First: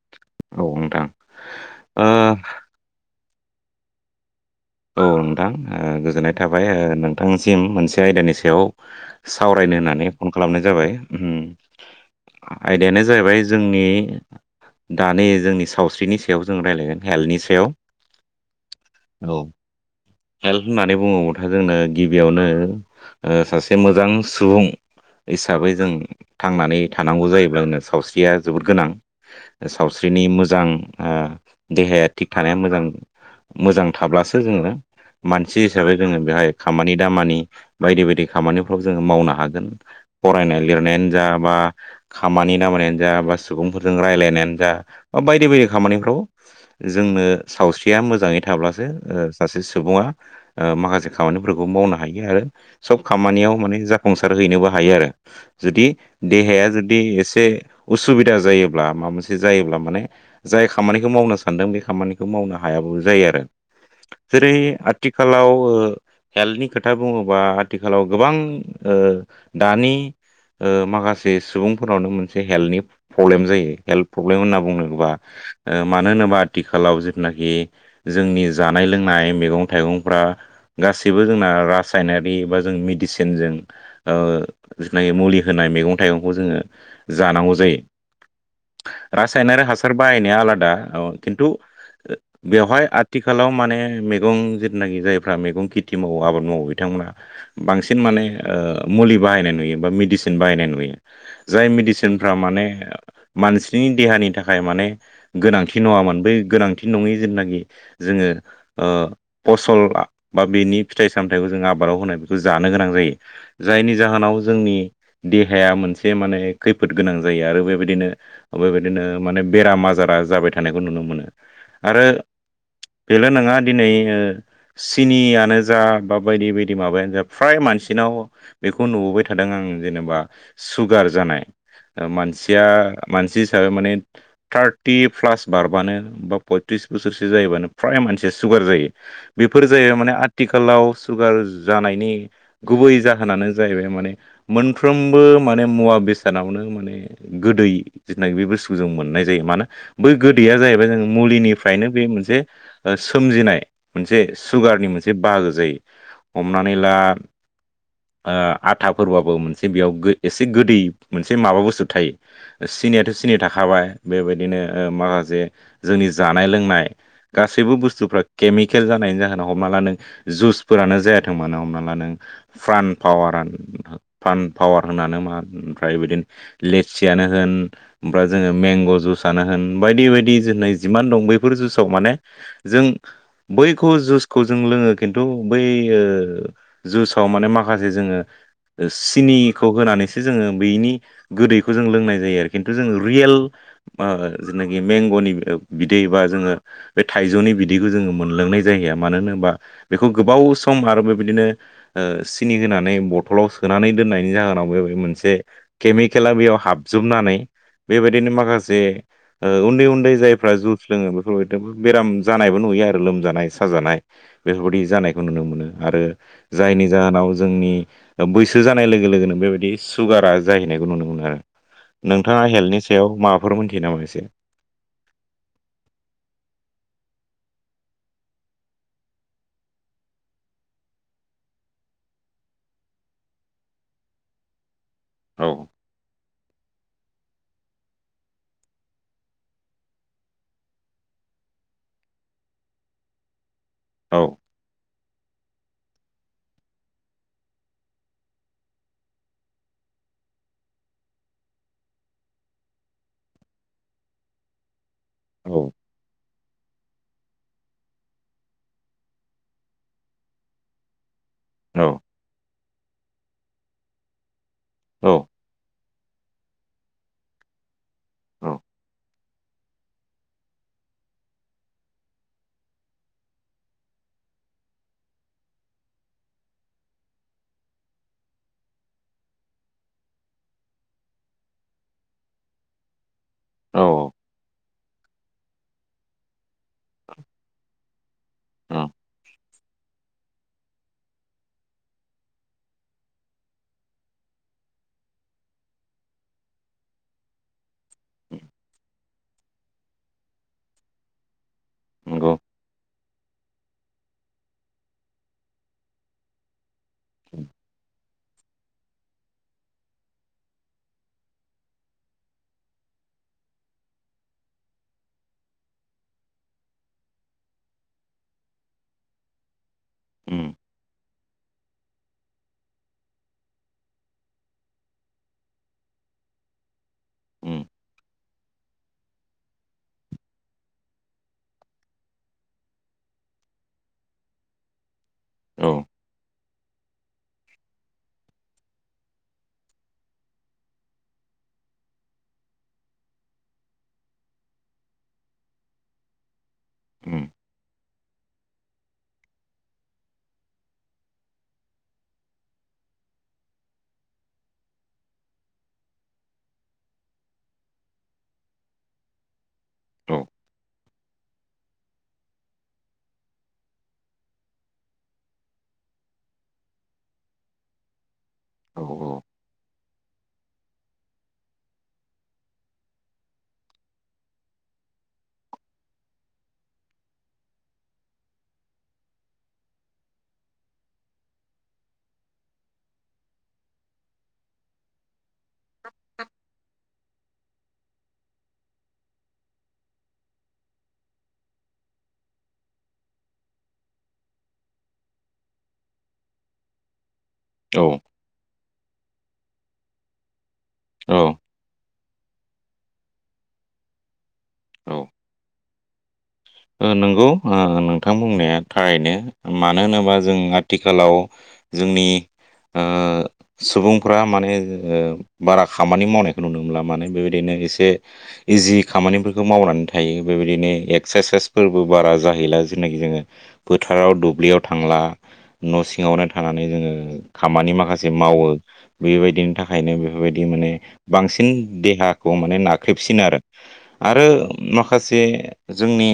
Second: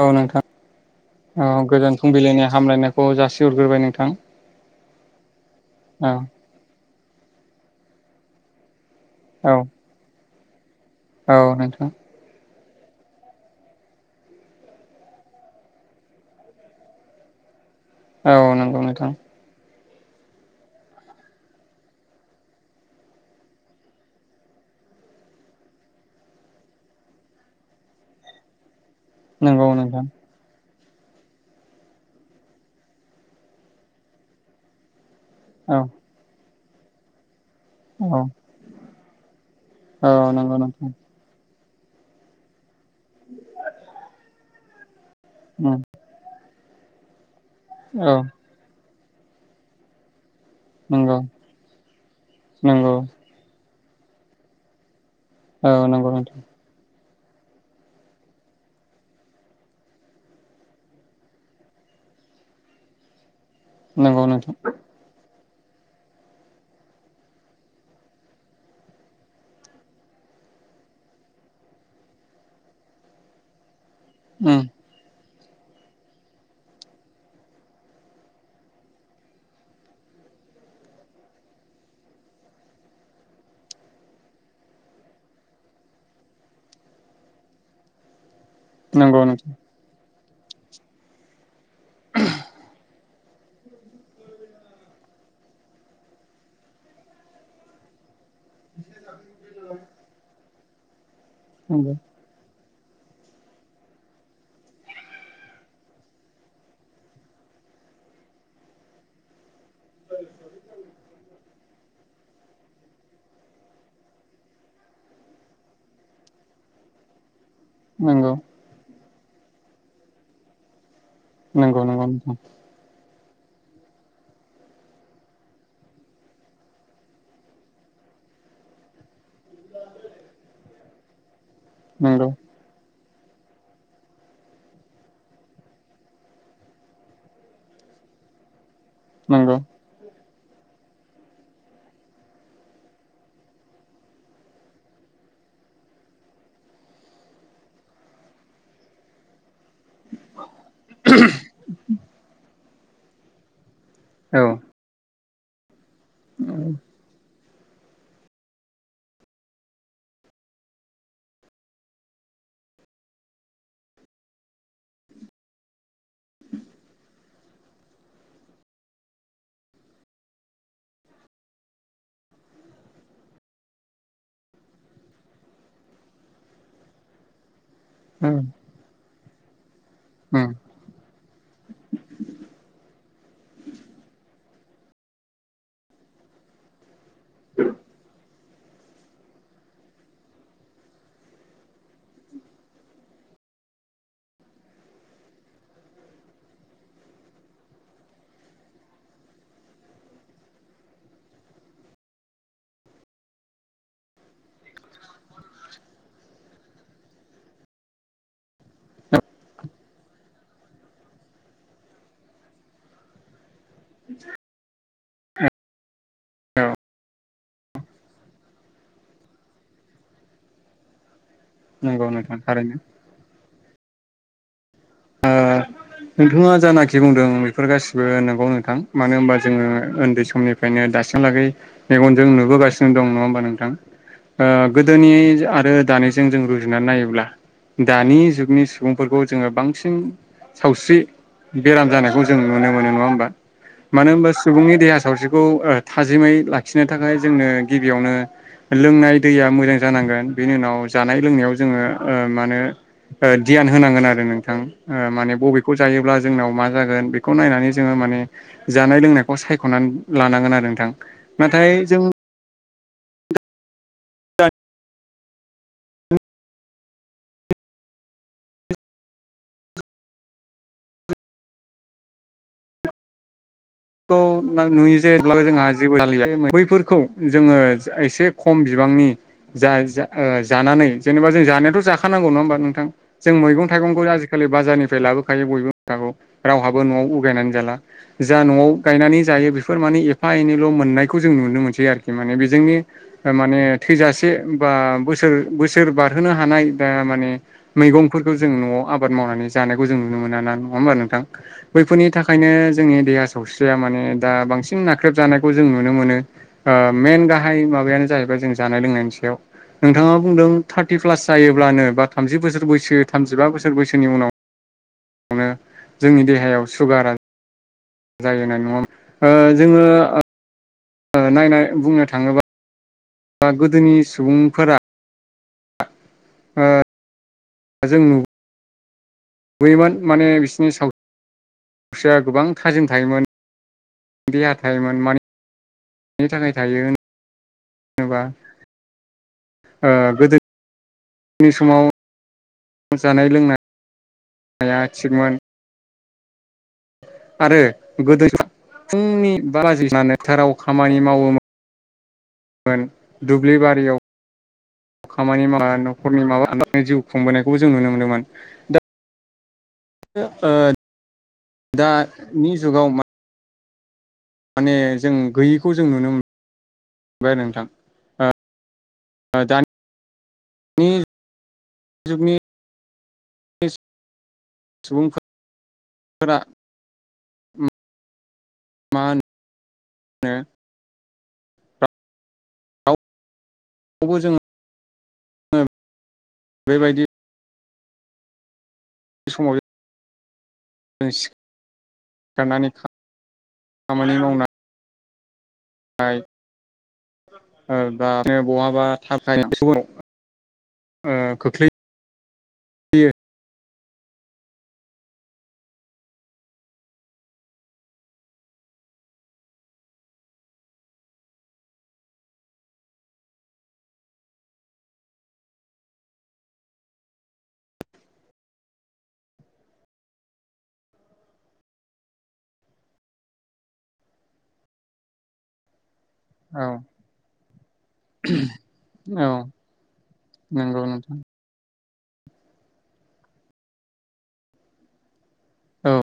औ नोंथां औ नोंथां औ गोजान ओ फुंबिलिनि हामलायनायखौ जासिहरग्रोबाय नोंथां। औ नोंथां ओ औ गोजोननाय थाबाय ओ नोंथांसिम मोनसे आयदानि सायाव सावरायनो औ होननानै फन खालामनाय जाबाय उम औ नोंथां। आयदायानो जाहैबाय जोंनि दानि जोंनि सावस्रिनि सायाव जों रायज्लायगोन हेल्थनि सायाव औ नोंगौ नोंथां औ हेल्थ होननानै बुङोबाथो जोंनो गिबियावनो ओ सासे मोजां सुबुं हिसाबै जों थांनानै थानांगौ जायोब्ला जोंनो सावस्रिया जोबोद गोनां नंगौ नोंथां सावस्रिनि मोजां ओ देहाया थिग थानाया मोजां मोजां थाब्लासो जोङो मानसि औ हिसाबै जोङो बेहाय खामानि दामानि बायदि औ बायदि खामानिफ्राव जोङो मावनो हागोन गोन औ नंगौ फरायनाय नोंथां लिरनायानो जा बा खामानि दामानियानो जा बा सुबुंफोरजों रायजलायनायानो जा बा बायदि बायदि खामानिफ्राव जोंनो सावस्रिया औ मोजाङै थाब्लासो ओ सासे सुबुङा ओ माखासे नंगौ खामानिफोरखौ मावनो हायो आरो नंगौ सब खामानियाव माने जाफुंसार हैनोबो हायो आरो। औ जुदि नंगौ नोंथां देहाया जुदि एसे उसुबिदा जायोब्ला माबा मोनसे जायोब्ला माने जाय खामानिखौ मावनो सानदों बे खामानिखौ मावनो हायाबाबो जायो आरो नंगौ जेरै नोंथां आथिखालाव ओ हेल्थनि खोथा बुङोबा आथिखालाव गोबां ओ दानि ओ माखासे सुबुंफोरनावनो मोनसे हेल्थनि प्रब्लेम जायो। हेल्थ प्रब्लेम उम होनना बुंनांगौब्ला ओ मानो होनोबा आथिखालाव जिथुनाखि जोंनि जानाय लोंनाय जानाय मैगं थाइगंफ्रा गासैबो जोंना रासायनारि एबा जों मेडिसिनजों ओ जिनाखि मुलि होनाय मैगं थाइगंखौ जोङो जानांगौ जायो। नंगौ नोंथां रासायनारि हासार बाहायनाया आलादा औ‌ खिन्थु बेवहाय आथ थिखालाव माने मैगं जिथुनाखि जायफ्रा मैगं खेथि मावो आबाद मावो। बिथांमोना बांसिन माने ओ मुलि बाहायनाय नुयो। बा मेडिसिन बाहायनाय नुयो। जाय नंगौ मेडिसिनफ्रा माने मानसिनि देहानि थाखाय माने गोनांथि नङामोन। बै गोनांथि नङि जेनाखि जोङो ओ फसल आ बा बेनि फिथाइ सामथायाइखौ जोङो आबादाव होनाय जानो गोनां जायो। जायनि जाहोनाव जोंनि देहाया मोनसे माने खैफोद गोनां जायो। आरो बेबायदिनो नंगौ बेबायदिनो माने बेराम आजारा जाबाय थानायखौ नुनो मोनो। नंगौ नंगौ नोंथां। बेलो नोङा। दिनै ओ‌ सिनियानो जा बा बायदि बायदि माबायानो जा फ्राय मानसिनाव बेखौ नुबोबाय थादों। आं जेनेबा सुगार जानाय ओ नंगौ मानसिया मानसि हिसाबै माने थारथि प्लास बारबानो बा पयथ्रिस बोसोरसो जायोबानो फ्राय मानसि सुगार जायो। नंगौ बेफोर जायो माने आथि थिखालाव सुगार जानायनि गुबै जाहोनानो जाहैबाय माने मोनफ्रोमबो बो माने मुवा बेसादावनो माने गोदै होननाय बे बुस्थुखौ जों मोननाय जायो मानो? बै गोदैया जाहैबाय जों मुलिनिफ्रायनो बे मोनसे ओ सोमजिनाय। मोनसे औ सुगारनि मोनसे बाहागो जायो। हमनानै ला ओ‌ आथा फोरबाबो मोनसे बेयाव एसे गोदै मोनसे माबा बुस्थु थायो। सिनियाथ' सिनि थाखाबाय बेबायदिनो माखासे जोंनि जानाय लोंनाय गासैबो बुस्थुफ्रा केमिकेल जानायनि जाहोना हमना ला नों जुसफोरानो जायाथों मानो हमना ला नों। फ्रान पावार फानपावार होननानै मा ओमफ्राय बिदिनो लेस्सियानो होन। ओमफ्राय जोङो उम मेंग‌ जुसआनो होन बायदि बायदि जोंना जिमान दं बैफोर जुइसाव माने जों बैखौ जुसखौ जों लोङो खिन्थु बै ओ जुसाव माने माखासे जोङो। ओ सिनिखौ होनानैसो जोङो। बैनि गोदैखौ जों लोंनाय जायो आरो खिन्थु जों रियेल आ जेनाखि मेंगनि ओ बिदै बा जोङो। बे थाइजौनि बिदैखौ जोङो मोनलोंनाय जाहैया। मानो होनोबा बेखौ गोबाव सम आरो बेबायदिनो ओ सिनि होनानै बथलाव सोनानै दोननायनि जाहोनाव बे मोनसे केमिकेला बेयाव हाबजोब जोबनानै बेबायदिनो माखासे ओ उन्दै उन्दै जायफ्रा जुस लोङो बेफोरबाय बेफोर बेराम जानायबो नुयो आरो लोमजानाय साजानाय बेफोरबायाददि जानायखौ नुनो मोनो। आरो औ जायनि जाहोनाव जोंनि ओ बैसो जानाय लोगो लोगोनो। बेबायदि सुगारा जाहैनायखौ नुनो मोनो आरो। नंगौ नोंथां नोंथाङा थारैनो हेल्थनि सायाव माबाफोर मोनथियो नामा? एसे नोङा जानाखि बुंदों बेफोर गासिबो नंगौ नोंथां। मानो होनबा जोङो ओन्दै समनिफ्रायनो दाहालागै बागै मेगनजों नुबोगासिनो दं नङा होमबा नोंथां। ओ गोदोनि औ आरो दानिजों जों रुजुनानै नायोब्ला दानि जुगनि सुबुंफोरखौ जोङो बां सिन सावस्रि बेराम जानायखौ जों नुनो मोनो नङा होमबा। मानो औ होनबा सुबुंनि देहा सावस्रिखौ ओ थाजिमै लाखिनो थाखाय जोंनो गिबियावनो लोंनाय दैया मोजां जानांगोन। बेनि उनाव जानाय लोंनायाव जोङो ओ मानो दि गियान होनांगोन आरो नोंथां। ओ माने औ बबेखौ जायोब्ला जोंनाव मा जागोन बेखौ नायनानै जोङो माने जानाय लोंनायखौ सायखनानै लानांगोन आरो नोंथां। नाथाय औ जों औ औ खौ‌ ना नुयो जे-जेब्लाबो जोंहा जेबोला बैफोरखौ जोङो एसे खम बिबां बांनि जा जानानै जेनेबा जों जानायाथ जाखानांगौ नङा होमबा नोंथां? जों मैगं औ थाइगंखौ आजिखालि बाजारनिफ्राय लाबोखायो। बयबो [unintelligible] गौ रावहाबो न'आव उगायनानै जाला। जा न'आव उम गायनानै जायो बेफोर माने एफा एनैल' मोननायखौ जों नुनो मोनसै आरोखि माने बेजोंनि माने थैजासे बा बोसोर बोसोर बारहोनो हानाय दा माने मैगंफोरखौ जों न'आव आबाद मावनानै जानायखौ जों नुनो मोना ना नङा होमा नोंथां बैफोरनि नंगौ थाखायनो जोंनि देहा सावस्रिया माने दा बांसिन नाख्रेबजानायखौ जों नुनो मोनो ओ मेन गाहाय माबायानो जाहैबाय जों जानाय लोंनायनि सायाव नोंथाङा बुंदों थार्टि प्लास जायोब्लानो बा थामजि बोसोर बैसो थामजिबा बोसोर बैसोनि उनाव नो जोंनि देहायाव सुगारा जायो होनाय नङामोन जोङो उम ओ नायनाय बुंनो थाङोबा बा गोदोनि सुबुंफोरा ओ उम जों नु योमोन माने बिसोरनि साव स्रिया गोबां थाजिम थायोमोन देहा थायोमोन माने औ थाखाय थायो जेनबा ओ गोदो नि समाव जानाय लोंनाय नाया थिगमोन उम आरो गोदो फुंनि बा बाजि थाराव खामानि मावोमोन मोन दुब्लि बारियाव खामानि मावा न'खरनि माबा जिउ खुंबोनायखौबो जों नुनो मोनदोंमोन दा औ ओ दानि जुगाव मा माने जों गैयिखौ जों नुनो बाय नोंथां आ औ ओ दा नि जुगनि सुबुंफोरा मा होनो बो जोङो बेबायदि समाय जों सि सिखारनानै खा खामानि मावनानै ओ औ दा ओ बहाबा [unintelligible] ओ औ खोख्लैयो औ ओ नंगौ नोंथां बुंनाया थारैनो मानो होनोबा जों आथिखालाव जोंनि सुबुंफ्रा माने बारा खामानि मावनायखौ नुनो मोनला माने बेबायदिनो इसे इजि खामानिफोरखौ मावनानै थायो बेबायदिनो एक सेसफोरबो बारा जाहैला जेनाखि जोङो फोथाराव दुब्लियाव थांला न' सिङावनो औ थानानै जोङो खामानि माखासे मावो औ बेबायदिनि थाखायनो बेफोरबायदि माने नंगौ नोंथां बांसिन देहाखौ माने नाख्रेबसिन आरो आरो माखासे औ जोंनि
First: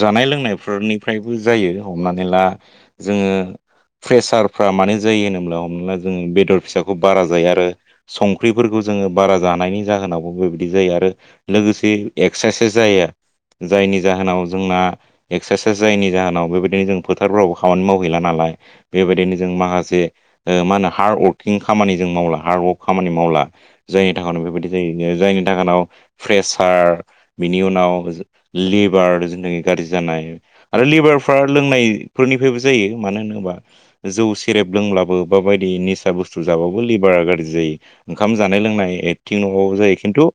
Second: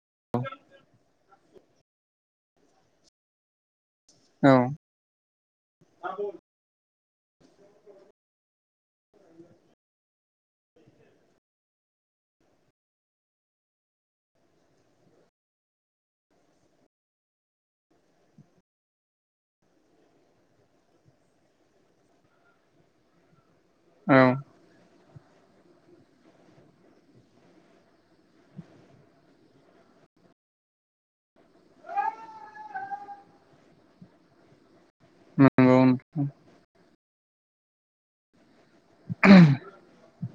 जानाय लोंनायफोरनिफ्राय जायो हमनानै ला जोङो औ प्रेसारफ्रा मानोे जायो होनोब्ला हमना ला जोङो बेदर फिसाखौ बारा जायो आरो संख्रिफोरखौ जोङो बारा जानायनि जाहोनावबो बेबायदि जायो आरो लोगोसे एक्सारसाइस जाया जायनि जाहोनाव जोंना एक्सारसाइस जायनि जाहोनाव बेबायदिनो जों फोथारफोरावबो खामानि मावहैला नालाय बेबायदिनो जों माखासे मा होनो हार्डवर्किं खामानि जों मावला हार्डवर्क खामानि मावला जायनि औ थाखायनाव बेफोरबायदि जायो जायनि थाखायनाव प्रेसार बिनि उनाव लेबार जोंनि थाखाय गाज्रि जानाय आरो लेबारफ्रा लोंनायफोरनिफ्रायबो जायो मानो होनोबा जौ सेरेब लोंलाबो बाबायदि नंगौ निसा बुस्थु जाबबो लिभारा गाज्रि जायो जानाय लोंनाय एथिं नङाबो जायो खिन्थु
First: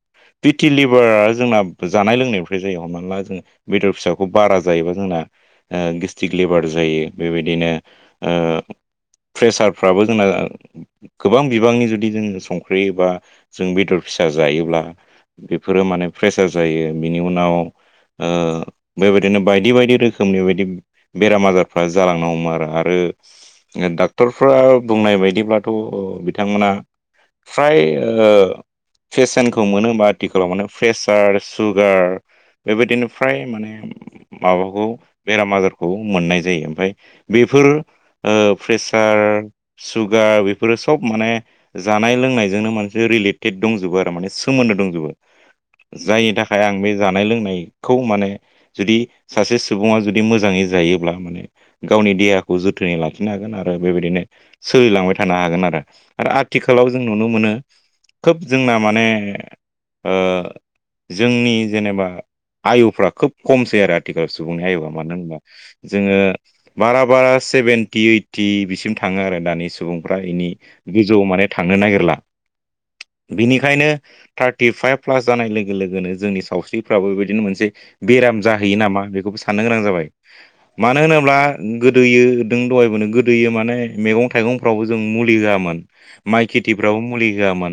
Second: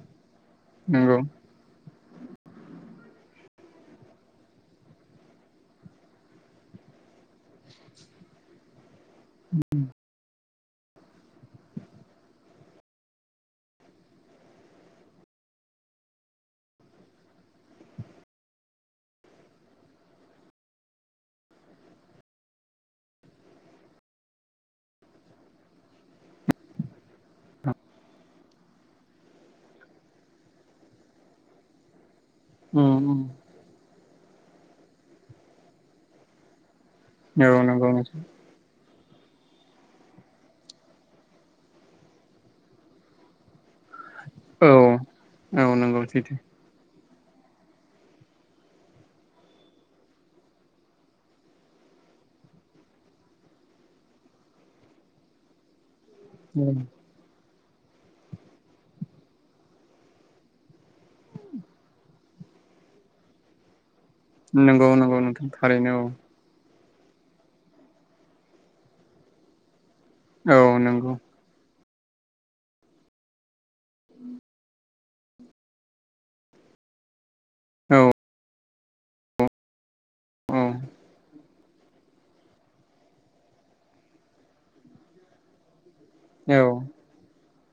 बिटि नंगौ लिभारा जोंना जानाय लोंनायनिनायनिफ्राय जायो हमनानै मोनला जोङो बेदर फिसाखौ बारा जायोबा जोंना गेस्टिक लेबार जायो बेबायदिनो ओ प्रेसारफ्राबो जोंना गोबां बिबांनि जुदि जोङो संख्रि बा जों बेदर फिसा जायोब्ला बेफोरो माने प्रेसार जायो बिनि उनाव ओ बेबायदिनो बायदि बायदि रोखोमनि बदि बेराम आजारफ्रा जालांनांगौ हमो आरो। आरो डाक्टरफ्रा बुंनाय बायदिब्लाथ बिथांमोना फ्राय ओ फेशनखौ मोनो होनबा आथिखालाव माने प्रेसार सुगार । उम बेबायदिनो उम फ्राय माने माबाखौ बेराम आजारखौ मोननाय जायो ओमफाय औ बेफोर नंगौ नोंथां ओ प्रेसार सुगार बेफोरो सब माने जानाय लोंनायजोंनो मानसे रिलेटेड दंजोबो आरो माने औ सोमोन्दो दंजोबो औ नंगौ जायनि सैथो थाखाय आं बे जानाय लोंनाय। खौ माने जुदि सासे सुबुङा जुदि मोजाङै जायोब्ला माने गावनि देहाखौ जोथोनै लाखिनो हागोन आरो बेबायदिनो सोलिलांबाय थानो हागोन आरो। आरो आथिखालाव जों नुनो मोनो। खोब जोंना माने ओ जोंनि जेनेबा आयुफ्रा खोब खमसै आरो आथिखाल सुबुंनि नंगौ आयुआ मानो नंगौ होनबा नोंथां थारैनो जोङो। बारा बारा सेभेेनटि ओइटि बिसिम थाङो आरो दानि सुबुं फ्रा एनि औ औ नंगौ गोजौआव माने थांनो नागिरला । बिनिखायनो थार्टि फाइभ प्लास जानाय लोगो लोगोनो जोंनि सावस्रिफ्राबो बे बिदिनो मोनसे औ बेराम जाहैयो नामा बेखौबो साननो गोनां जाबाय, औ मानो होनोब्ला? गोदोयो दों दहायबो गोदोयो माने मेगं थाइगंफ्रावबो जों मुलि होयामोन। माइ औ खेथिफ्रावबो मुलि होयामोन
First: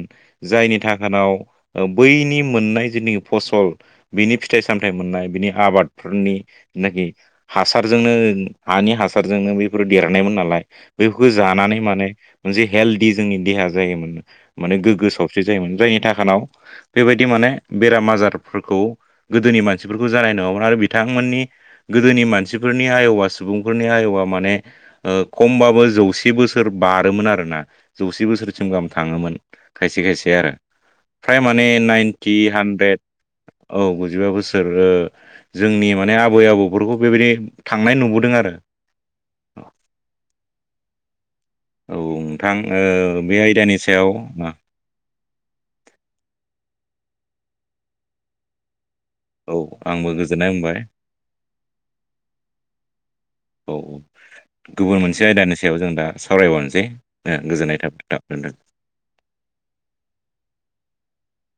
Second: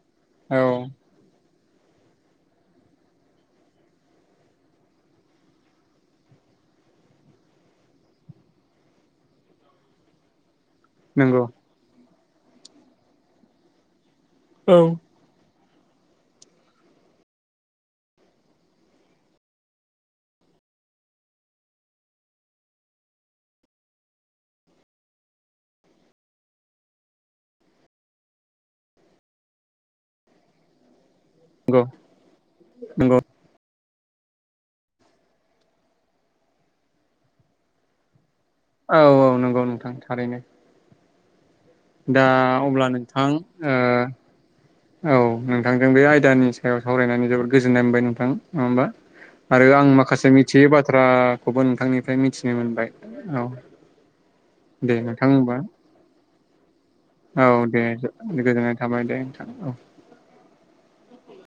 औ जायनि थाखानाव ओ बैनि मोननाय जेनेखि फसल बिनि फिथाइ सामथाइ मोननाय बिनि आबादफोरनि जेनाखि हासारजोंनो हानि हास सारजोंनो बेफोर देरनायमोन नालाय । बेफोरखो नंगौ जानानै माने मोनसे हेलदि जोंनि देहाया जायोमोन औ माने गोग्गो सावस्रि जायोमोन जायनि थाखानाव बेबायदि माने बेराम आजारफोरखौ गोदोनि मानसिफोरखौ जानाय नङामोन आरो बिथांमोननि गोदोनि मानसिफोरनि आयबा सुबुंफोरनि आरो आयआ माने ओ खमबाबो जौसे बोसोर बारोमोन आरोना जौसे बोसोरसिम गाहाम थां थाङोमोन खायसे खायसे आरो फ्राय माने नंगौ नाइनथि हानड्रेद नंगौ औ गुजिबा बोसोर ओ जोंनि माने आबै आबौफोरखौ बेबायदि थांनाय नुबोदों आरो। औ औ नंगौ नोंथां थारैनो दा नोंथां अब्ला ओ नोंथां बे आयदानि सायाव ओ औ नोंथांजों बे आयदानि सायाव सावरायनानै जोबोद गोजोननाय मोनबाय नोंथां नङा होमबा? औ आरो आं आंबो माखासे गोजोननाय मिथियै मोनबाय बाथ्राखौबो नोंथांनिफ्राय मिथिनो मोनबाय औ । गुबुन मोनसे आयदानि सायाव जों दा सावरायबावनोसै। ओ औ गोजोननाय दे थाबाय नोंथां गोजोननाय थाबाय दे नोंथां औ।